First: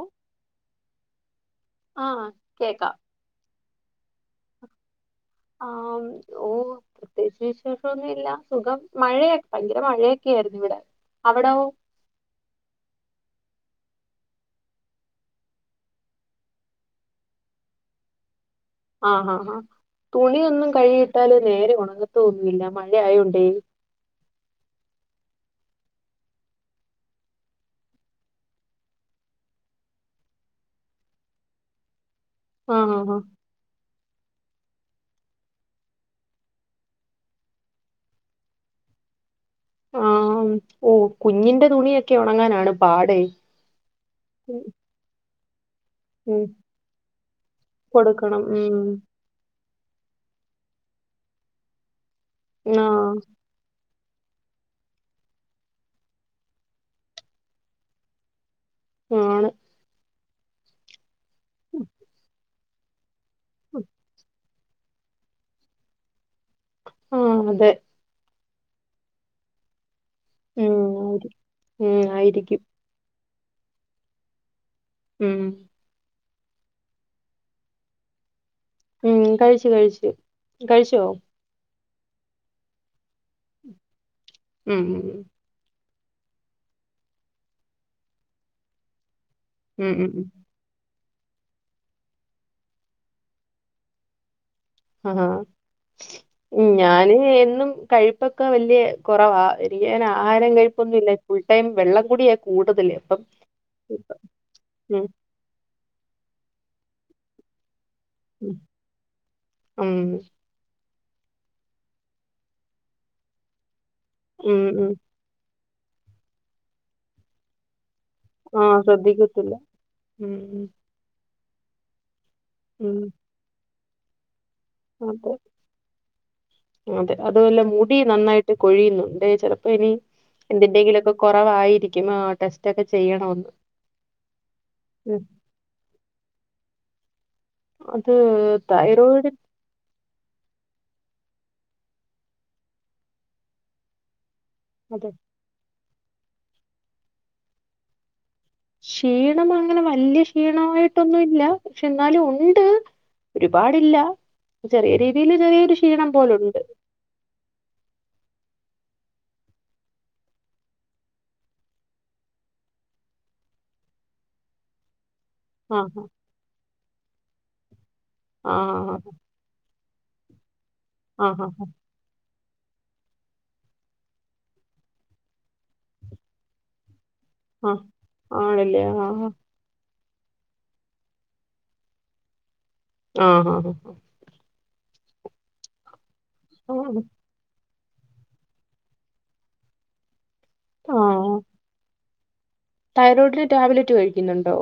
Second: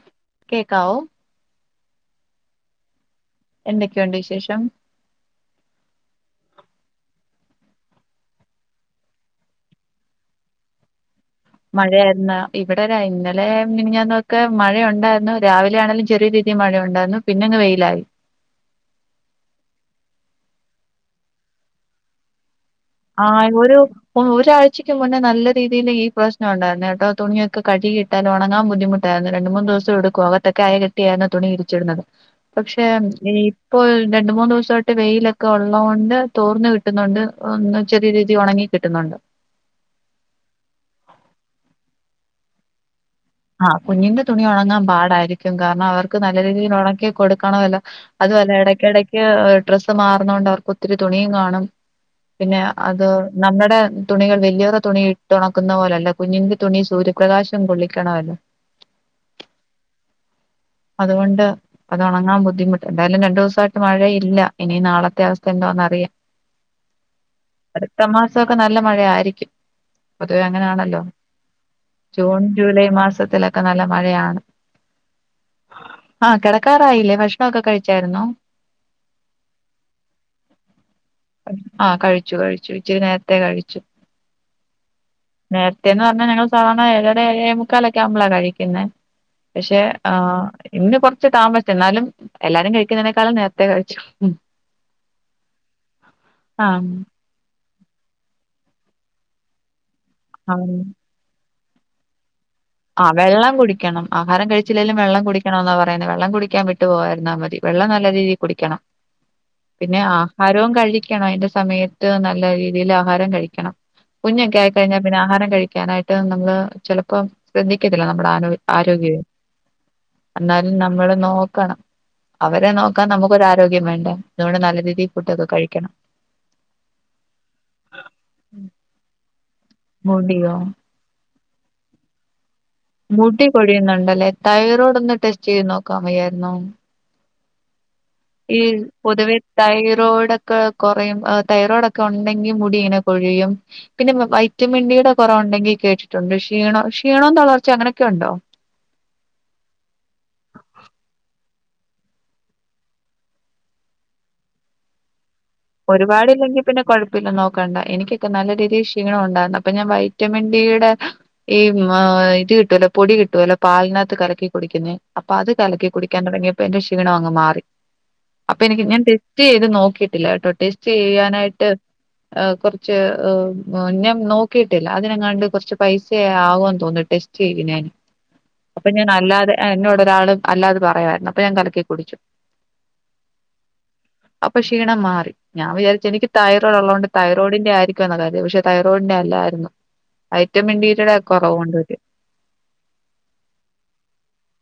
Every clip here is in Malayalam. ഓ കേക്കാവോ? ആഹ് കേക്കാം. എന്തൊക്കെയുണ്ട് വിശേഷം? ആം ഓഹ് പ്രത്യേയിച്ച് വിശേഷോന്നു ഇല്ല സുഖം മഴയ ഭയങ്കര മഴയൊക്കെയിരുന്നു ഇവിടെ അവിടോ? മഴയായിരുന്നോ ഇവിടെ രാ ഇന്നലെ മിനിഞ്ഞാന്നൊക്കെ മഴയൊണ്ടാരുന്നു രാവിലെ ആണെലും ചെറ്യേ രീതീ മഴയൊണ്ടാരുന്നു പിന്നെങ്ങ് വെയിലായി. ആഹ് ഹാ ഹാഹ് തുണിയൊന്നും കഴ്കിയിട്ടാലും നേരെ ഒണങ്ങത്തൊന്നുല്ല മഴ ആഹ് ഒരു ഒരാഴ്ചക്ക് മുന്നേ നല്ല രീതിയിൽ ഈ പ്രശ്നം ഉണ്ടായിരുന്നേട്ടോ തുണിയൊക്കെ കഴ്കി ട്ടാല് ഒണങ്ങാൻ ബുദ്ധിമുട്ടായിരുന്നു രണ്ടു മൂന്ന് ദിവസെട്ക്കും അകത്തൊക്കെ അയകെട്ടിയായിരുന്നു തുണി വിരിച്ചിടുന്നത്. ആ പക്ഷെ ഹാ ഹാ ഈ ഇപ്പോ രണ്ട് മൂന്ന് ദെവുസായിട്ട് വെയിലൊക്കെ ഉള്ളോണ്ട് തോർന്ന് കിട്ട്ന്നുണ്ട് ഒന്ന് ചെറിയ രീതി ഒണങ്ങി കിട്ടുന്നൊണ്ട്. ആഹ് ഉം ഉ കുഞ്ഞിന്റെ തുണിയൊക്കെ ഒണങ്ങാനാണ് പാടെ. ആഹ് കുഞ്ഞിന്റെ തുണി ഒണങ്ങാൻ പാടായിരിക്കും കാരണം അവർ ക്ക് നല്ല ഉം, രീതീൽ ഒണക്കി കൊട്ക്കണവല്ലോ കൊടുക്കണം അതുമല്ല ഉം, എടയ്ക്കെടക് ക്ക് ഡ്രസ്സ് മാറുന്നൊണ്ട് അവർക്ക് ഒത്തിരി തുണീം കാണും പിന്നെ ആ അത് നമ്മടെ തുണികൾ വല്ല്യോരേ തുണി ഇട്ട് ഒണക്കുന്ന പോലല്ല കുഞ്ഞിന്റെ തുണി സൂര്യപ്രകാശം കൊള്ളിക്കണല്ലോ. ആണ് അത് കൊണ്ട് അത് ഒണങ്ങാൻ ബുദ്ധിമുട്ട് എന്തായാലും രണ്ടു ദിവസായിട്ട് മഴയില്ല. ഇനി നാളത്തെ അവസ്ഥ എന്തൊന്ന് അറിയാ ആഹ് അതെ [unintelligible] മാസൊക്കെ നല്ല മഴയായിരിക്കും പൊതുവെ ഉം, അങ്ങനാണല്ലോ ആയിരി- ഉം, ജൂൺ ആയിരിക്കും ജൂലൈ മാസത്തിലൊക്കെ നല്ല മഴയാണ് ഉം ആഹ് കിടക്കാറായില്ലേ ഭക്ഷണോക്കെ കഴിച്ചായിരുന്നൊ ഉം കഴിച്ച് കഴിച്ച് കഴിച്ചോ ആഹ് കഴിച്ചു കഴിച്ചു ഇച്ചിരി നേരത്തെ കഴിച്ചു ഉം ഉം ഉം നേരത്തേന്ന് പറഞ്ഞാ ഞങ്ങള് സാധാരണ ഏഴര ഏഴേമുക്കാലൊക്കെ ആവ്മ്പളാ കഴിക്കുന്നേ പക്ഷെ ഉം ഉം ഉം. ആഹ് ഇന്ന് കൊറച്ച് താമസിച്ച് എന്നാലും എല്ലാരും കഴിക്കുന്നതിനേക്കാളും നേരത്തെ കഴിച്ചു ആഹാ ആഹ് ഞാന് എന്നും കഴിപ്പൊക്കെ വല്യ കുറവാ [unintelligible] ആഹാരം ആഹ് കഴിപ്പൊന്നുല്ല ഫുൾ ടൈം വെള്ളം കുടിയ ആഹ് വെള്ളം കുടിക്കണം ആഹാരം കഴിച്ചില്ലെലും ഉം വെള്ളം കുടിക്കണം എന്നാ പറയുന്നത് വെള്ളം കുടിക്കാൻ വിട്ടു പോവാതിരുന്നാ മതി വെള്ളം നല്ല രീതിയിൽ ഉം കുടിക്കണം പിന്നെ ഉം ആഹ് ആരവും കഴിക്കണം അയ്ന്റെ സമയത്ത് നല്ല രീതിയിൽ ആഹാരം കഴിക്കണം കുഞ്ഞൊക്കെ ഉം ഉം ആയിക്കഴിഞ്ഞാൽ പിന്നെ ആഹാരം കഴിക്കാനായിട്ട് നമ്മള് ചിലപ്പം ശ്രദ്ധി [unintelligible] നമ്മുടെ ആരോ ആ ആരോഗ്യവേ ശ്രദ്ധിക്കത്തില്ല ഉം എന്നാലും നമ്മള് നോക്കണം അവരെ ഉം നോക്കാൻ നമുക്കൊരു ആരോഗ്യം വേണ്ട അതുകൊണ്ട് നല്ല ഉം രീതിയിൽ അതെ ഫുഡൊക്കെ കഴിക്കണം അതെ അതുവല്ല മുടി നന്നായിട്ട് കൊഴിയുന്നുണ്ട് ചെലപ്പോ ഇനി മുടിയോ എന്തിൻ്റെങ്കിലും ഒക്കെ കുറവായിരിക്കും അഹ് ടെസ്റ്റ് ഒക്കെ മുടി ചെയ്യണോന്ന് കൊഴിയുന്നുണ്ടല്ലേ തൈറോയ്ഡ് ഒന്ന് ഉം ടെസ്റ്റ് ചെയ്ത് നോക്കാൻ വയ്യാരുന്നോ അത് ഈ തൈറോയിഡ് പൊതുവേ തൈറോയിഡ് ഒക്കെ കൊറയും തൈറോയിഡൊക്കെ ഒണ്ടെങ്കി മുടി ഇങ്ങനെ കൊഴിയും പിന്നെ വൈറ്റമിൻ അതെ ഡിയുടെ കുറവ് ഉണ്ടെങ്കിൽ കേട്ടിട്ടുണ്ട് ക്ഷീണോ ക്ഷീണവും തളർച്ച അങ്ങനൊക്കെ ഉണ്ടോ ക്ഷീണം അങ്ങനെ വല്ല്യ ക്ഷീണമായിട്ടൊന്നും ഇല്ല പക്ഷെ എന്നാലും ഒണ്ട് ഒരുപാടില്ല ചെറിയ രീതിൽ ചെറിയൊരു ക്ഷീണം പോലുണ്ട് ഒരുപാടില്ലെങ്കിൽ പിന്നെ കൊഴ [unintelligible] നോക്കണ്ട എനിക്കൊക്കെ നല്ല രീതിയിൽ ക്ഷീണം ഉണ്ടായിരുന്നു അപ്പൊ ഞാൻ വൈറ്റമിൻ ഡിടെ ഈ ആഹ് ഇത് കിട്ടുവല്ലോ പൊടി കിട്ടുവലോ പാലിനാത്ത് കലക്കി കുടിക്കുന്നേ അപ്പൊ അത് ആ കലക്കി ഹാ കുടിക്കാൻ തുടങ്ങിയപ്പോ എന്റെ ക്ഷീണം അങ്ങ് മാറി ആ അപ്പൊ എനിക്ക് ഞാൻ ടെസ്റ്റ് ചെയ്ത് നോക്കിട്ടില്ല കേട്ടോ ടെസ്റ്റ് ആ ഹാ ചെയ്യാനായിട്ട് അഹ് കുറച്ച് ഞാൻ നോക്കിയിട്ടില്ല അതിനെങ്ങാണ്ട് കുറച്ച് പൈസ ആകോന്ന് തോന്ന് ടെസ് ചെയ്യും ഹാ ആ ഞാൻ ആണല്ലേ അപ്പൊ ആ ഞാൻ അല്ലാതെ ആഹ് എന്നോടരാള് അല്ലാത പറുമായിരുന്നു അപ്പൊ ഞാൻ കലക്കി കുടിച്ചു ആഹ് ഹാ ഹാ അപ്പൊ ക്ഷീണം മാറി ഞാൻ വിചാരിച്ച് എനിക്ക് തൈറോഡ് ഉള്ളത് ഹാ കൊണ്ട് തൈ തൈറോഡിന്റെ ആരിക്കുംന്ന കാരുതി പക്ഷെ തൈറോഡിന്റെ അല്ലായിരുന്നു വെറ്റമിൻ ഡീയുടെ കുറവുണ്ട് തൈറോഡില് ടാബ്ലറ്റ് കഴിക്കുന്നുണ്ടോ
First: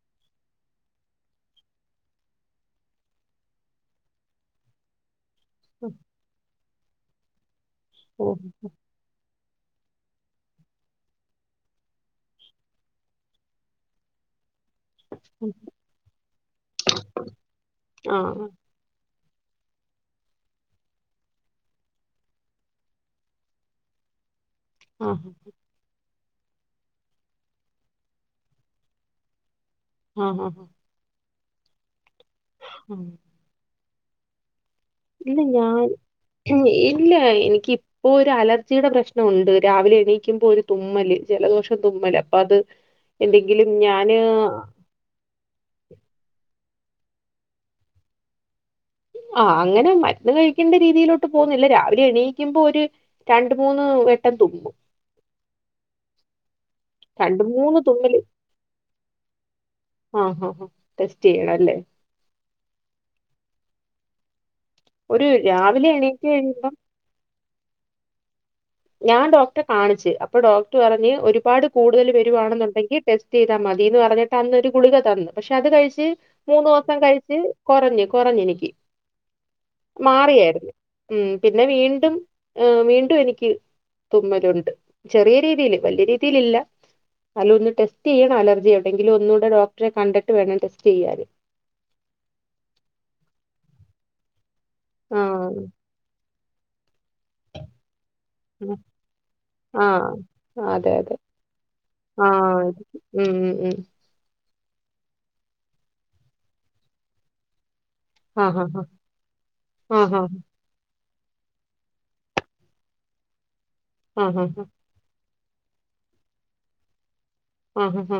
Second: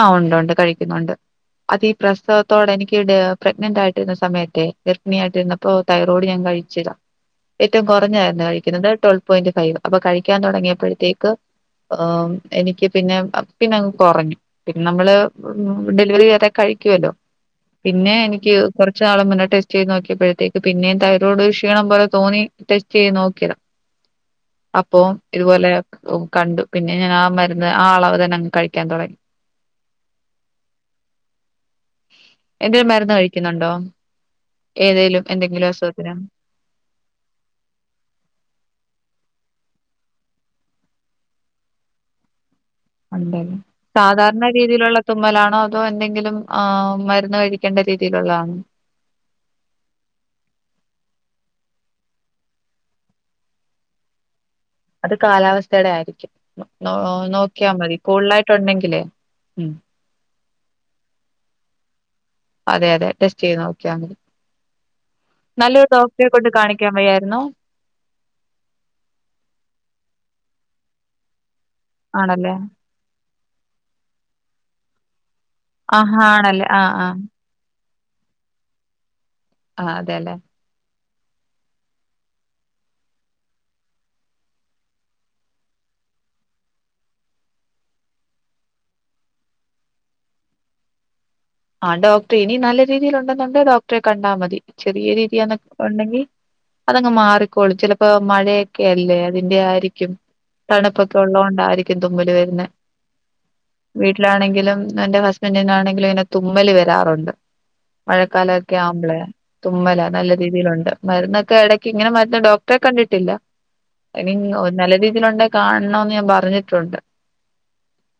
ആഹ് ഒണ്ട് ഒണ്ട് കഴിക്കുന്നുണ്ട് അത് ഈ പ്രസവത്തോടെ എനിക്ക് പ്രെഗ്നന്റ് ആയിട്ടിരുന്ന സമയത്തെ ഗർഭിണിയായിട്ട് [unintelligible] പ്പോ ഓ തൈറോയ്ഡ് ഞാൻ കഴിച്ചത ഏറ്റവും ഓ, കുറഞ്ഞായിരുന്നു കഴിക്കുന്നത് [unintelligible] പോയിന്റ് ഫൈവ് അപ്പൊ കഴിക്കാൻ തുടങ്ങിയപ്പോഴത്തേക്ക് എഹ് എനിക്ക് പിന്നെ പിന്നങ്ങ് കുറഞ്ഞു പിന്നെ നമ്മള് ഉം. ഡെലിവറി വരെ കഴിക്കുവല്ലോ പിന്നെ ആ എനിക്ക് കുറച്ച് നാള മുന്നെ ടെസ്റ്റ് ചെയ്ത് നോക്കിയപ്പോഴത്തേക്ക് പിന്നേ തൈറോഡ് ക്ഷീണം പോല തോന്നി ടെസ്റ്റ് ചെയ്ത് നോക്കിയതാ [inaudible] ആ അപ്പം ഇതുപോലെ കണ്ടു പിന്നെ ഞാൻ ആ മരുന്ന് ആ അളവ് തന്നെ അങ്ങ് കഴിക്കാൻ തുടങ്ങി ആഹ് ഹാ ഹാ എന്തേലും ആ. മരുന്ന് കഴിക്കുന്നുണ്ടോ ഏതെലും ഇല്ല എന്തെങ്കിലും ഞാൻ അസുഖത്തിന് ഇല്ല എനിക്ക് ഇപ്പൊ ഒരു അലർജിയുടെ പ്രശ്നംമുണ്ട് രാവിലെ എണീക്കുമ്പോ ഒരു തുമ്മല് ജലദോഷം തുമ്മല് അപ്പൊ അത് ഉണ്ടല്ലേ എന്തെങ്കിലും ഞാന് സാധാരണ രീതിയിലുള്ള തുമ്മലാണോ അതോ എന്തെങ്കിലും ആഹ് മരുന്ന് കഴിക്കേണ്ട രീതിയിലുള്ളതാണോ ആഹ് അങ്ങനെ മരുന്ന് കഴിക്കേണ്ട രീതിയിലോട്ട് പോകുന്നില്ല രാവിലെ എണീയിക്കുമ്പോ ഒരു രണ്ട് മൂന്ന് വട്ടം തുമ്മും അത് കാലാവസ്ഥയുടെ ആയിരിക്കും രണ്ട് നോക്കിയാൽ മൂന്ന് മതി തുമ്മല് കൂടുതലായിട്ട് ഉണ്ടെങ്കിലേ ഉം ആഹ് ആഹ് ടെസ്റ്റ് ചെയ്യണം അല്ലേ അതെ അതെ ടെസ്റ്റ് ചെയ്ത് നോക്കിയ ഒരു നല്ലൊരു രാവിലെ എണീറ്റ് ഡോക്ടറെ കൊണ്ട് കഴിയുമ്പം കാണിക്കാൻ വയ്യായിരുന്നോ ഞാൻ ഡോക്ടറെ കാണിച്ച് അപ്പൊ ഡോക്ടർ പറഞ്ഞ് ഒരുപാട് കൂടുതൽ ആണല്ലേ വരുവാണെന്നുണ്ടെങ്കിൽ ടെസ്റ്റ് ചെയ്താൽ മതിന്ന് പറഞ്ഞിട്ട് അന്നൊരു ഗുളിക തന്നു പക്ഷെ അത് കഴിച്ച് ആഹ് ആണല്ലേ മൂന്ന് ആഹ് ദിവസം ആഹ് കഴിച്ച് ടെ കൊറഞ്ഞ് കൊറഞ്ഞ് എനിക്ക് ആഹ് അതെല്ലേ മാറിയായിരന്ന്. ഉം പിന്നെ വീണ്ടും അ വീണ്ടും എനിക്ക് തുമ്മല് ഉണ്ട് ചെറിയ രീതിൽ വലിയ രീതിൽ ഇല്ല. അല്ല ഒന്ന് ടെസ്റ്റ് ചെയ്യണം അലർജി ഉണ്ടെങ്കിൽ ഒന്നൂടെ ഡോക്ടറെ കണ്ടിട്ട് വേണം ടെസ്റ്റ് ചെയ്യാന് ആ ഡോക്ടറെ ഇനി നല്ല രീതിയിൽ ഉണ്ടെന്നുണ്ടേ ഡോക്ടറെ കണ്ടാമതി ചെറിയ രീതിയന്നെ ആഹ് ഉണ്ടെങ്കി അതങ്ങ് മാറിക്കോളൂ ചെല ഇപ്പ മഴയൊക്കെ അല്ലേ അതിന്റെ ആഹ് ആയിരിക്കും അതെ അതെ തണുപ്പൊക്കെ ഒള്ള ണ്ടായിരിക്കും തുമ്മല് ആഹ് വരുന്നേ ഉം ഉം ഉം. വീട്ടിലാണെങ്കിലും എന്റെ ഹസ്ബൻഡിനാണെങ്കിലും ഇങ്ങനെ തുമ്മല് വരാറുണ്ട്. ആഹ് മഴക്കാലൊക്കെ ഹാ ആമ്പ്ളെ ഹാ തുമ്മല് ആഹ് ഹാ നല്ല രീതിയിലൊണ്ട്. മരുന്നൊക്കെ എടക്ക് ഇങ്ങനെ മരുന്ന് ഡോക്ടറെ കണ്ടിട്ടില്ല ഹാ ആഹ് ഇനി ഹാ ഹാ നല്ല രീതിൽ ഒണ്ടങ്കി കാണണൊന്ന് ഞാൻ പറഞ്ഞിട്ടൊണ്ട്. ആഹ്ആഹ്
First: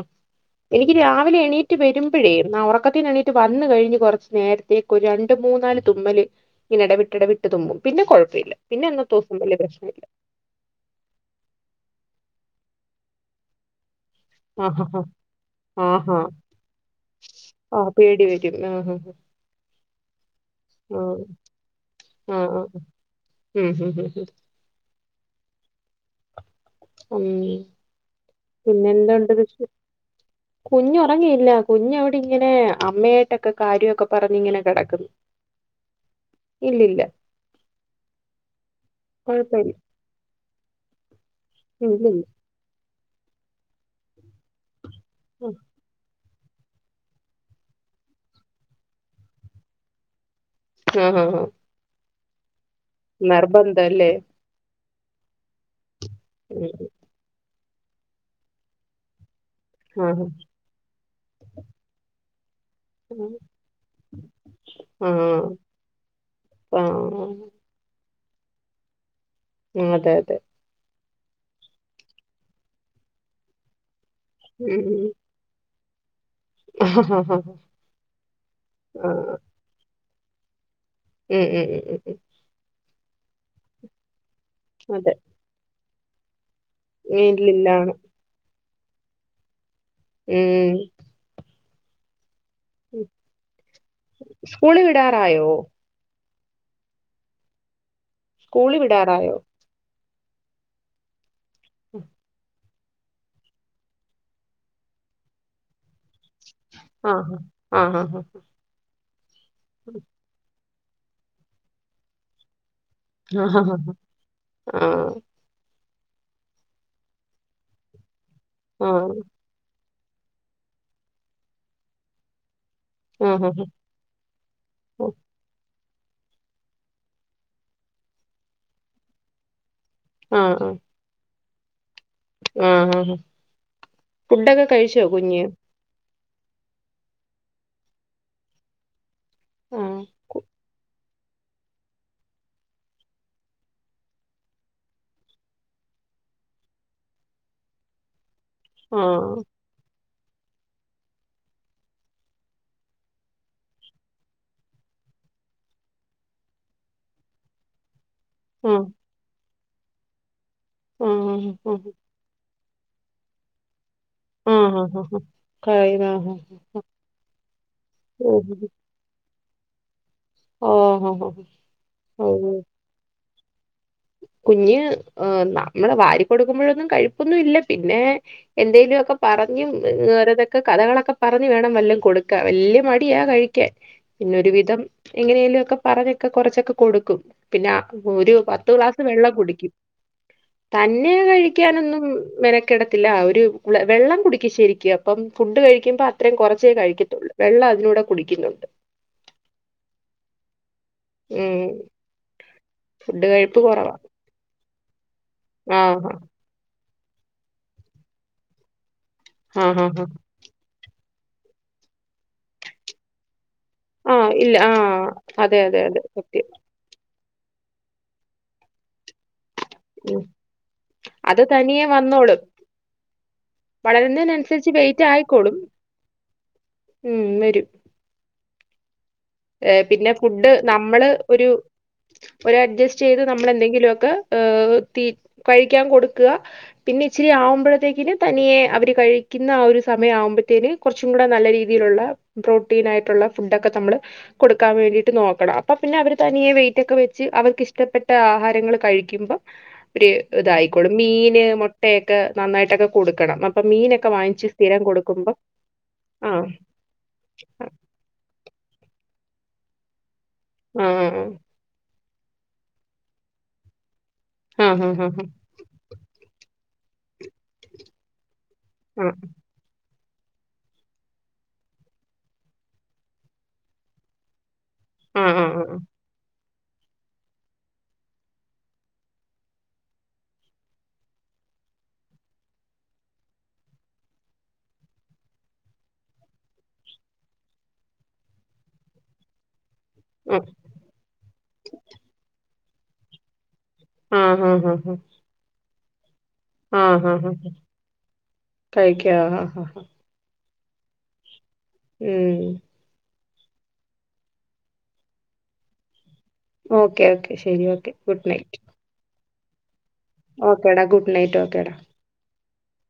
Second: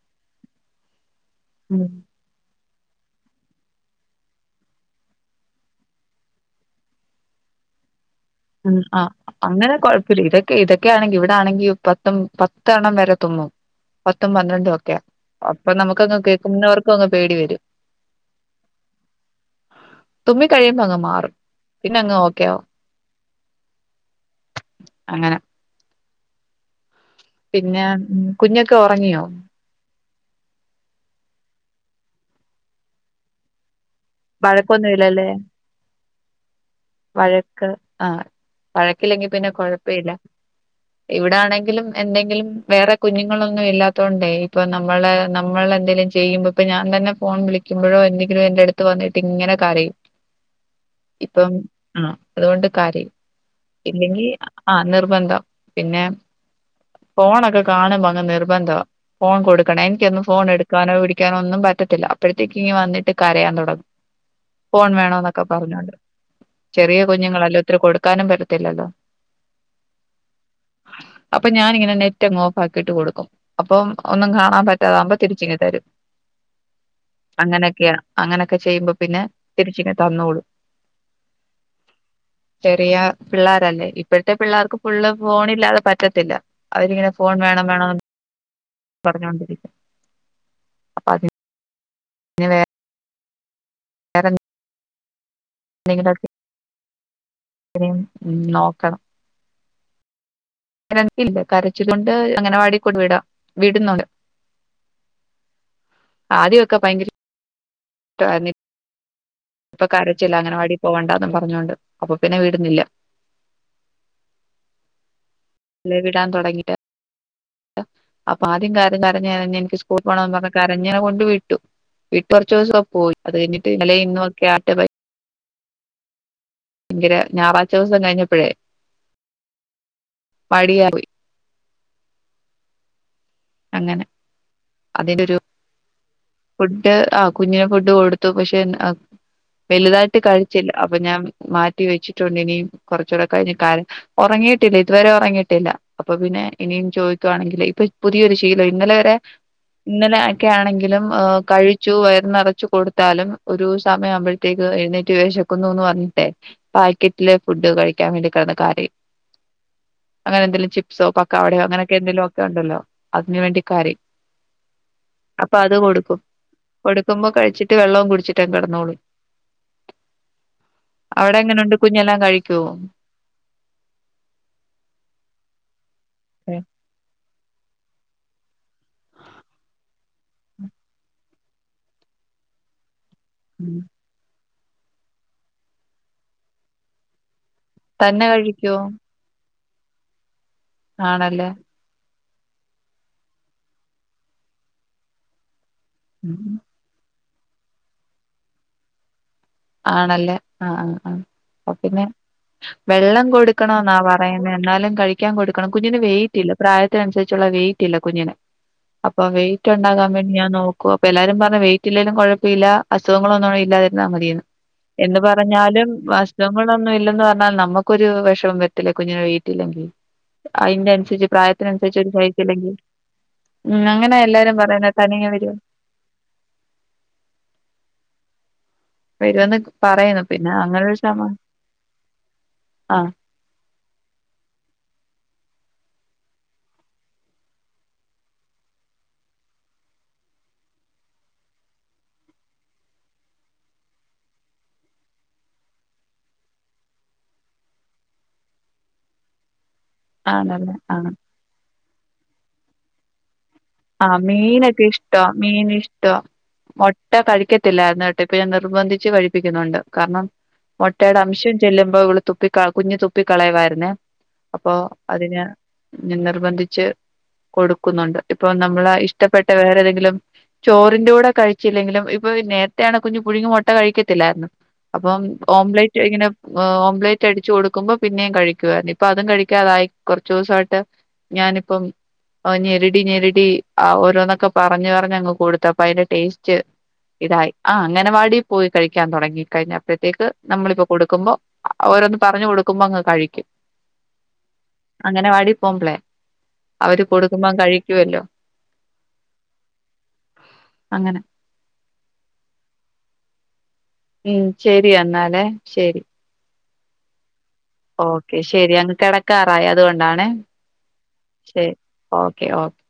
എനിക്ക് രാവിലെ എണീറ്റ് ഉം വരും മ്പഴേ ന്നാ ഒറക്കത്തിന്ന് എണീറ്റ് വന്ന് കഴിഞ്ഞ് കൊറച്ച് നേരത്തേക്ക് ഒരു രണ്ട് മൂന്നാല് തുമ്മല് ഇങ്ങനെ എടവിട്ട് എടവിട്ട് തുമ്മും പിന്നെ കൊഴപ്പം ഇല്ല പിന്നെ അന്നത്തെ ദിവസം വലിയ പ്രശ്നം ഇല്ല. ഇതൊക്കെയാണെങ്കി ഇവിടെ ആണെങ്കി പത്തും പത്തെണ്ണം വരെ തുമ്മും പത്തും പന്ത്രണ്ടും ആഹ് ഒക്കെയ ആഹ് അപ്പം ആഹ് നമ്മുക്കങ്ങ് ആഹ് കേക്കുന്നവർക്കും അങ്ങ് പേടി വരും. ആഹ് പേടി വരും ആഹ് തുമ്മി കഴിയുമ്പോ അങ്ങ് ആഹ് മാറും പിന്നെ അങ്ങ് ഓക്കെയാവും. ഉംഉംഉം.. അങ്ങനെ ഒമ്മി പിന്നെ ഉം കുഞ്ഞൊക്കെ പിന്നെ എന്താ ഉറങ്ങിയോ ഉണ്ട് വിശേഷ? കുഞ്ഞുറങ്ങിയില്ല കുഞ്ഞവിടെ ഇങ്ങനെ അമ്മയായിട്ടൊക്കെ കാര്യോക്കെ പറഞ്ഞിങ്ങനെ കിടക്കന്നു വഴക്കൊന്നുമില്ലല്ലേ ഇല്ലില്ല. വഴക്ക് ആ വഴക്കില്ലെങ്കി പിന്നെ കുഴപ്പമില്ല കൊഴപ്പ ഇല്ല. ഇവിടാണെങ്കിലും ഇല്ലില്ല എന്തെങ്കിലും വേറെ കുഞ്ഞുങ്ങളൊന്നും ഇല്ലാത്തോണ്ടേ ഇപ്പൊ നമ്മുളെ നമ്മളെന്തെങ്കിലും ചെയ്യുമ്പോ ഇപ്പൊ ഞാൻ തന്നെ ഫോൺ വിളിക്കുമ്പോഴോ എന്തെങ്കിലും എന്റെ അടുത്ത് വന്നിട്ട് ഇങ്ങനെ കരയും. ആഹ് ആഹ്. ആഹ് അതുകൊണ്ട് കാരയും നിർബന്ധം അല്ലേ ഇല്ലെങ്കിൽ ആഹ് നിർബന്ധം പിന്നെ ഉം ഫോണൊക്കെ കാണുമ്പോ അങ്ങ് നിർബന്ധ ഫോൺ കൊടുക്കണെ എനിക്കൊന്ന് ആഹ് ഫോൺ എടുക്ക് ക്കാനോ പിടിക്കാനോ ഒന്നും പറ്റത്തില്ല അപ്പോഴത്തേക്കി ങ്ങ് വന്നി ഉം. ഫോൺ വേണോന്നൊക്കെ പറഞ്ഞോണ്ട് ചെറിയ ആഹ് കുഞ്ഞുങ്ങളല്ലേ ഒത്തിരി കൊടുക്കാനും പറ്റത്തില്ലല്ലോ. ഉം അതെ അതെ.. അപ്പം ഞാനിങ്ങനെ നെറ്റ് അങ്ങ് ഓഫ് ആക്കിട്ട് കൊടുക്കും അപ്പം ഒന്നും കാണാൻ ഉം ഉം പറ്റാതാമ്പോം തിരിച്ചിങ്ങി തരും ആ ഹാ ഹാ ഹാ. അങ്ങനൊക്കെയ അങ്ങനെ ക്കെ ചെയ്യുമ്പോ ആ. പിന്നെ തിരിച്ച് ഇങ്ങ് തന്നോളും. ഉം ഉം ഉം.. ചെറിയ പിള്ളേരല്ലേ ഇപ്പഴത്തെ പിള്ളേർക്ക് ഫുള്ള് അതെ ഫോണ്ഇല്ലാതെ പറ്റത്തില്ല. അവരിങ്ങനെ ഫോൺ വേണം വീട്ടിലില്ലാണ് വേണം പറഞ്ഞൊണ്ടിരിക്കും. ഉംഉംഉം... ആദ്യാം.. ഇഞ്ഞിവേ ഉം സ്കൂളി വിടാറായോ? നികിടൊകെ ഇതരിം ഉം സ്കൂളിൽ നോക്കണം.. വിടാറായോ രണ്ട് യില്ല. കരചിലൊണ്ട് അങ്ങനവാടി കൊണ്ട് വിടാം. വീട്ന്നോല്.. ആദ്യഒക്കെ ഭയങ്കര ആ ആ ആ ആ ആ ഇട്ടാര്ന്ന്. ഇപ്പൊ കരച്ചില. അങ്ങനവാടിപ്പോവണ്ടന്നും പറഞ്ഞോണ്ട്. അപ്പൊ പിന്നെ വീട്ന്നില്ല. ഹഹ ഹാ ആഹ് വി വിടാൻ തൊടങ്ങീട്ട്. അപ്പൊ ആദ്യം ആ കരഞ്ഞു കരഞ് എനിക്ക് സ്ക്കൂ കുപൊണംന്ന് പറഞ് കരഞ് ഞാൻ കൊണ്ട് വിട്ടു. ഇപ്പറചീസം പോയി. ആ അത് ഹാ ഹാ കഴിഞ്ഞിട്ട് ഇന്നലെ ഇന്നു ക്യര്റ്റ് ബൈ യങ്കര ഞായറാഴ്ചീസം കഴിഞ്ഞപ്പഴേ മടിയ പോയി. ആഹ് ആ ഹാ അങ്ങനെ ഫുഡൊക്കെ കഴിച്ചോ അതിന്റെ ഒരു കുഞ്ഞ്? ഫുഡ് ആഹ് കുഞ്ഞിന് ഫുഡ് കൊടുത്തു. പഷെ ആ വലുതായിട്ട് കഴിച്ചില്ല. അപ്പൊ ഞാൻ മാറ്റിവെച്ചിട്ടുണ്ട് ഇനിം. കൊറച്ചൂടെ കഴിഞ്ഞ് കാര ഒറങ്ങീട്ടില്ല ഇതുവരെ ഒറങ്ങീട്ടില്ല. അപ്പൊ പിന്നെ ഇനിയും ചോദിക്കുവാണെങ്കില് ഇപ്പ പുതിയൊരു ശീലാ. ഇന്നലെ ആ ആ വരെ ഇന്നലെ അക്കെ ആണെങ്കിലും ഹ് കഴിച്ചു വയർന്നറച്ചു കൊടുത്താലും ഒരു സമയം ആവുമ്പഴ റ്റേക് എഴുന്നേറ്റ് വെശക്കുന്നുന്ന് പറഞ്ഞിട്ടെ പായികിറ്റിലെ ഫുഡ് കഴി കാൻ വേണ്ടി കെട്ന്ന് ആ കരയും. വേറെ എന്തേലും ചിപ് സോ ആ പക്കവടയോ ആ അങ്ങനെയൊക്കെ എന്തങ്കിലുക്കെ ഒണ്ടല്ലോ അതിന് വേണ്ടി കരയും. ഉം ഹ്ഹ് അപ്പൊ അത് കൊടുക്കും. കൊടുക്കുമ്പോ കഴിച്ചിട്ട് വെള്ളവും ഓ കുടിച്ചിട്ട് കെടന്നോളും. ഓ അവിടെ എങ്ങനുണ്ട് കുഞ്ഞെല്ലാം ഓ ഓ കഴിക്കോ? കുഞ്ഞ് ഹ് നമ്മള് വാരി കൊടുക്കുമ്പോഴൊന്നും കഴുപ്പൊന്നും ഇല്ല പിന്നെ എന്തേലുമൊക്കെ പറഞ്ഞും ഒരോന്നൊക്കെ കഥകളൊക്കെ പറഞ്ഞ് വേണം വല്ലോം കൊടുക്കാൻ വല്ല്യ മടിയ കഴി ക്കാൻ. പിന്നൊരു വിധം എങ്ങനെലുമൊക്കെ പറഞ്ഞൊക്കെ കുറച്ചൊക്കെ കൊടുക്കും. പിന്നെ അ തന്നെ ഒരു പത് കഴിക്കുവോ വെള്ളം കുടിക്കും. തന്നെ ആണല്ലേ കഴിക്കാനൊന്നും മെന കെടത്തില്ല. അവരു വെള്ളം കുടിക്കും ശരിക്ക്. അപ്പം ഫുഡ് കഴിക്കുമ്പോൾ അത്രേ കൊറച്ചേ കഴിക്കത്തുള്ളൂ. വെള്ള അതിലൂടെ കുടിക്കുന്നുണ്ട്. ആണല്ലേ ആഹ് ഹാ ഉം അപ്പ പിന്നേ വെള്ളം ഫുഡ് കഴിപ്പ് കൊടുക്കണോന്നാ കൊറവാ പറ യ എന്നാലും കഴിക്കാൻ കൊടുക്കണം. കുഞ്ഞിന് ആഹ് വെയിറ്റ്ല്ല പ്രായത്തിനനുസരിച്ചുള്ള വെയ്റ്റില്ല കുഞ്ഞിന്. പൊ ആഹ് ആഹ് ആഹ് വെയിറ്റ്ണ്ടാകാൻ വേണ്ടി ഞാൻ നോക്കുവാ. അപ്പ എല്ലാരും പർഞ്ഞ് വെയിറ്റ് ഇല്ലേലും കൊഴ്പ്പില്ല. അസുഖങ്ങളൊന്നും ആഹ് ഇല്ലാതിരുന്നാമതിന്ന്. ഇല്ല ആഹ്. എന്ത് അതെ അതെ പറഞ്ഞാലും അതെ സത്യം വാസ്തവങ്ങൾ ഒന്നും ഇല്ലെന്ന് പറഞ്ഞാലും നമക്കൊരു വെഷമം വരത്തില്ലേ. കുഞ്ഞിന് വെയ്റ്റില്ലെങ്കി. അയിന്റെ അനുസച്ച് അത് തനിയെ പ്രായത്തിനനുസരിച്ച് ഒരു വന്നോളും. വെയ്റ്റ്ല്ലെങ്കി. ഉം അങ്ങനെ എല്ലാരും വളരുന്നതിനനുസരിച്ച് പറയുന്ന വെയിറ്റ് തനിയേ ആയിക്കോളും. വരുന്ന്. ഉം വരും. വരുമെന്ന് എ പിന്നെ പറയുന്നു ഫുഡ് അങ്ങനെ നമ്മള് ശമ ഒരു ആഹ് ഒരഡ്ജസ്റ്റയ്ത് നമ്മളെന്തെങ്കിലൊക്കെ ഹ് തി കഴിക്കാൻ കൊടുക്കുക. പിന്നെ ഇച്ചിരി ആവുമ്പോഴത്തേക്കിന് തനിയെ അവര് കഴിക്കുന്ന ആ ഒരു സമയം ആവുമ്പോഴത്തേന്. കൊറച്ചുകൂടെ നല്ല രീതിയിലുള്ള പ്രോട്ടീനായിട്ടുള്ള ഫുഡൊക്കെ നമ്മള്. കൊടുക്കാൻ വേണ്ടിയിട്ട് നോക്കണം. അപ്പം പിന്നെ അവർ തനിയെ വെയിറ്റ്ക്കെ വെച്ച് അവർക്ക് ഇഷ്ടപ്പെട്ട ആഹാരങ്ങൾ കഴിക്കുമ്പോ ഒരിത് ആണല്ലേ ആയിക്കോളും. ആഹ് മീന് മുട്ടയൊക്കെ നന്നായിട്ടൊക്കെ കൊടുക്കണം. അ ആഹ് മീനൊക്കെ ഇഷ്ട്ടാ. മീൻ ഇഷ്ടാ. ആഹ് മൊ ട്ട കഴിക്കത്തില്ലായിരുന്ന് കേട്ടൊ. ഇപ്പൊ ഞാൻ നിർബന്ധിച്ച് കഴിപ്പിക്കുന്നുണ്ട്. കാരണം ആ മൊട്ടയുടെ അംശം ഇ ചെല്ലുമ്പോ ഇവള് തുപ്പി കാ കുഞ്ഞ് തുപ്പി കളയവായിരുന്നേ. ആ ആ അപ്പൊ ആ അതിന് ഞാൻ നിർബന്ധിച്ച് കൊടുക്കുന്നുണ്ട്. ഇപ്പൊ നമ്മള ആ ഇഷ്ടപ്പെട്ട വേറെ ഏതെങ്കിലും ചോറിന്റെ കൂടെ കഴിച്ചില്ലെങ്കിലും ഇപ്പൊ നേരത്തെ ആണ് കുഞ് പുഴുങ്ങിയ മൊട്ട കഴിക്കത്തില്ലായിരുന്നു. ആ അപ്പം ആ ആ ആ ആ ഓംലൈറ്റ് ഇങ്ങനെ ഓംലൈറ്റ് അടിച്ചു കൊടുക്കുമ്പോ പിന്നെയും കഴിക്കുമായിരുന്നു. ഇപ്പൊ അതും കഴിക്കാതായി കൊറച്ചോസായിട്ട്. ഞാനിപ്പം [unintelligible] ഞെരടി ആഹ് ഓരോന്നൊക്ക പറഞ് പറഞ് അങ്ങ് കൊടുത്ത്. അപ്പൊ അതിന്റെ ടേസ്റ്റ് ഇതായി ആഹ് അങ്ങനവാടി പോയി കഴിക്കാൻ തുടങ്ങി കഴിഞ്ഞ അപ്പോഴത്തേക്ക് നമ്മളിപ്പൊ കൊടുക്കുമ്പോ ഓരോന്ന് പറഞ്ഞു കൊടുക്കുമ്പോ അങ്ങ് കഴിക്കും ആ അംഗനവാടി പോംബളെ അവര് കൊടുക്കുമ്പം അങ്ങ് കഴി കഴിക്കോ ആഹ് ആഹ് അങ്ങനെ ഉം മ്മ് ശരി എന്നാലേ ശരി ഓക്കെ ഓക്കെ ശരി ഓക്കെ ഗുഡ് ഓക്കെ നൈറ്റ് ശരി അങ്ങ് കെടക്കാറായി അതുകൊണ്ടാണെ ഓക്കേടാ ഗുഡ് നൈറ്റ് ഓക്കേടാ ശരി ഓക്കെ ഓക്കെ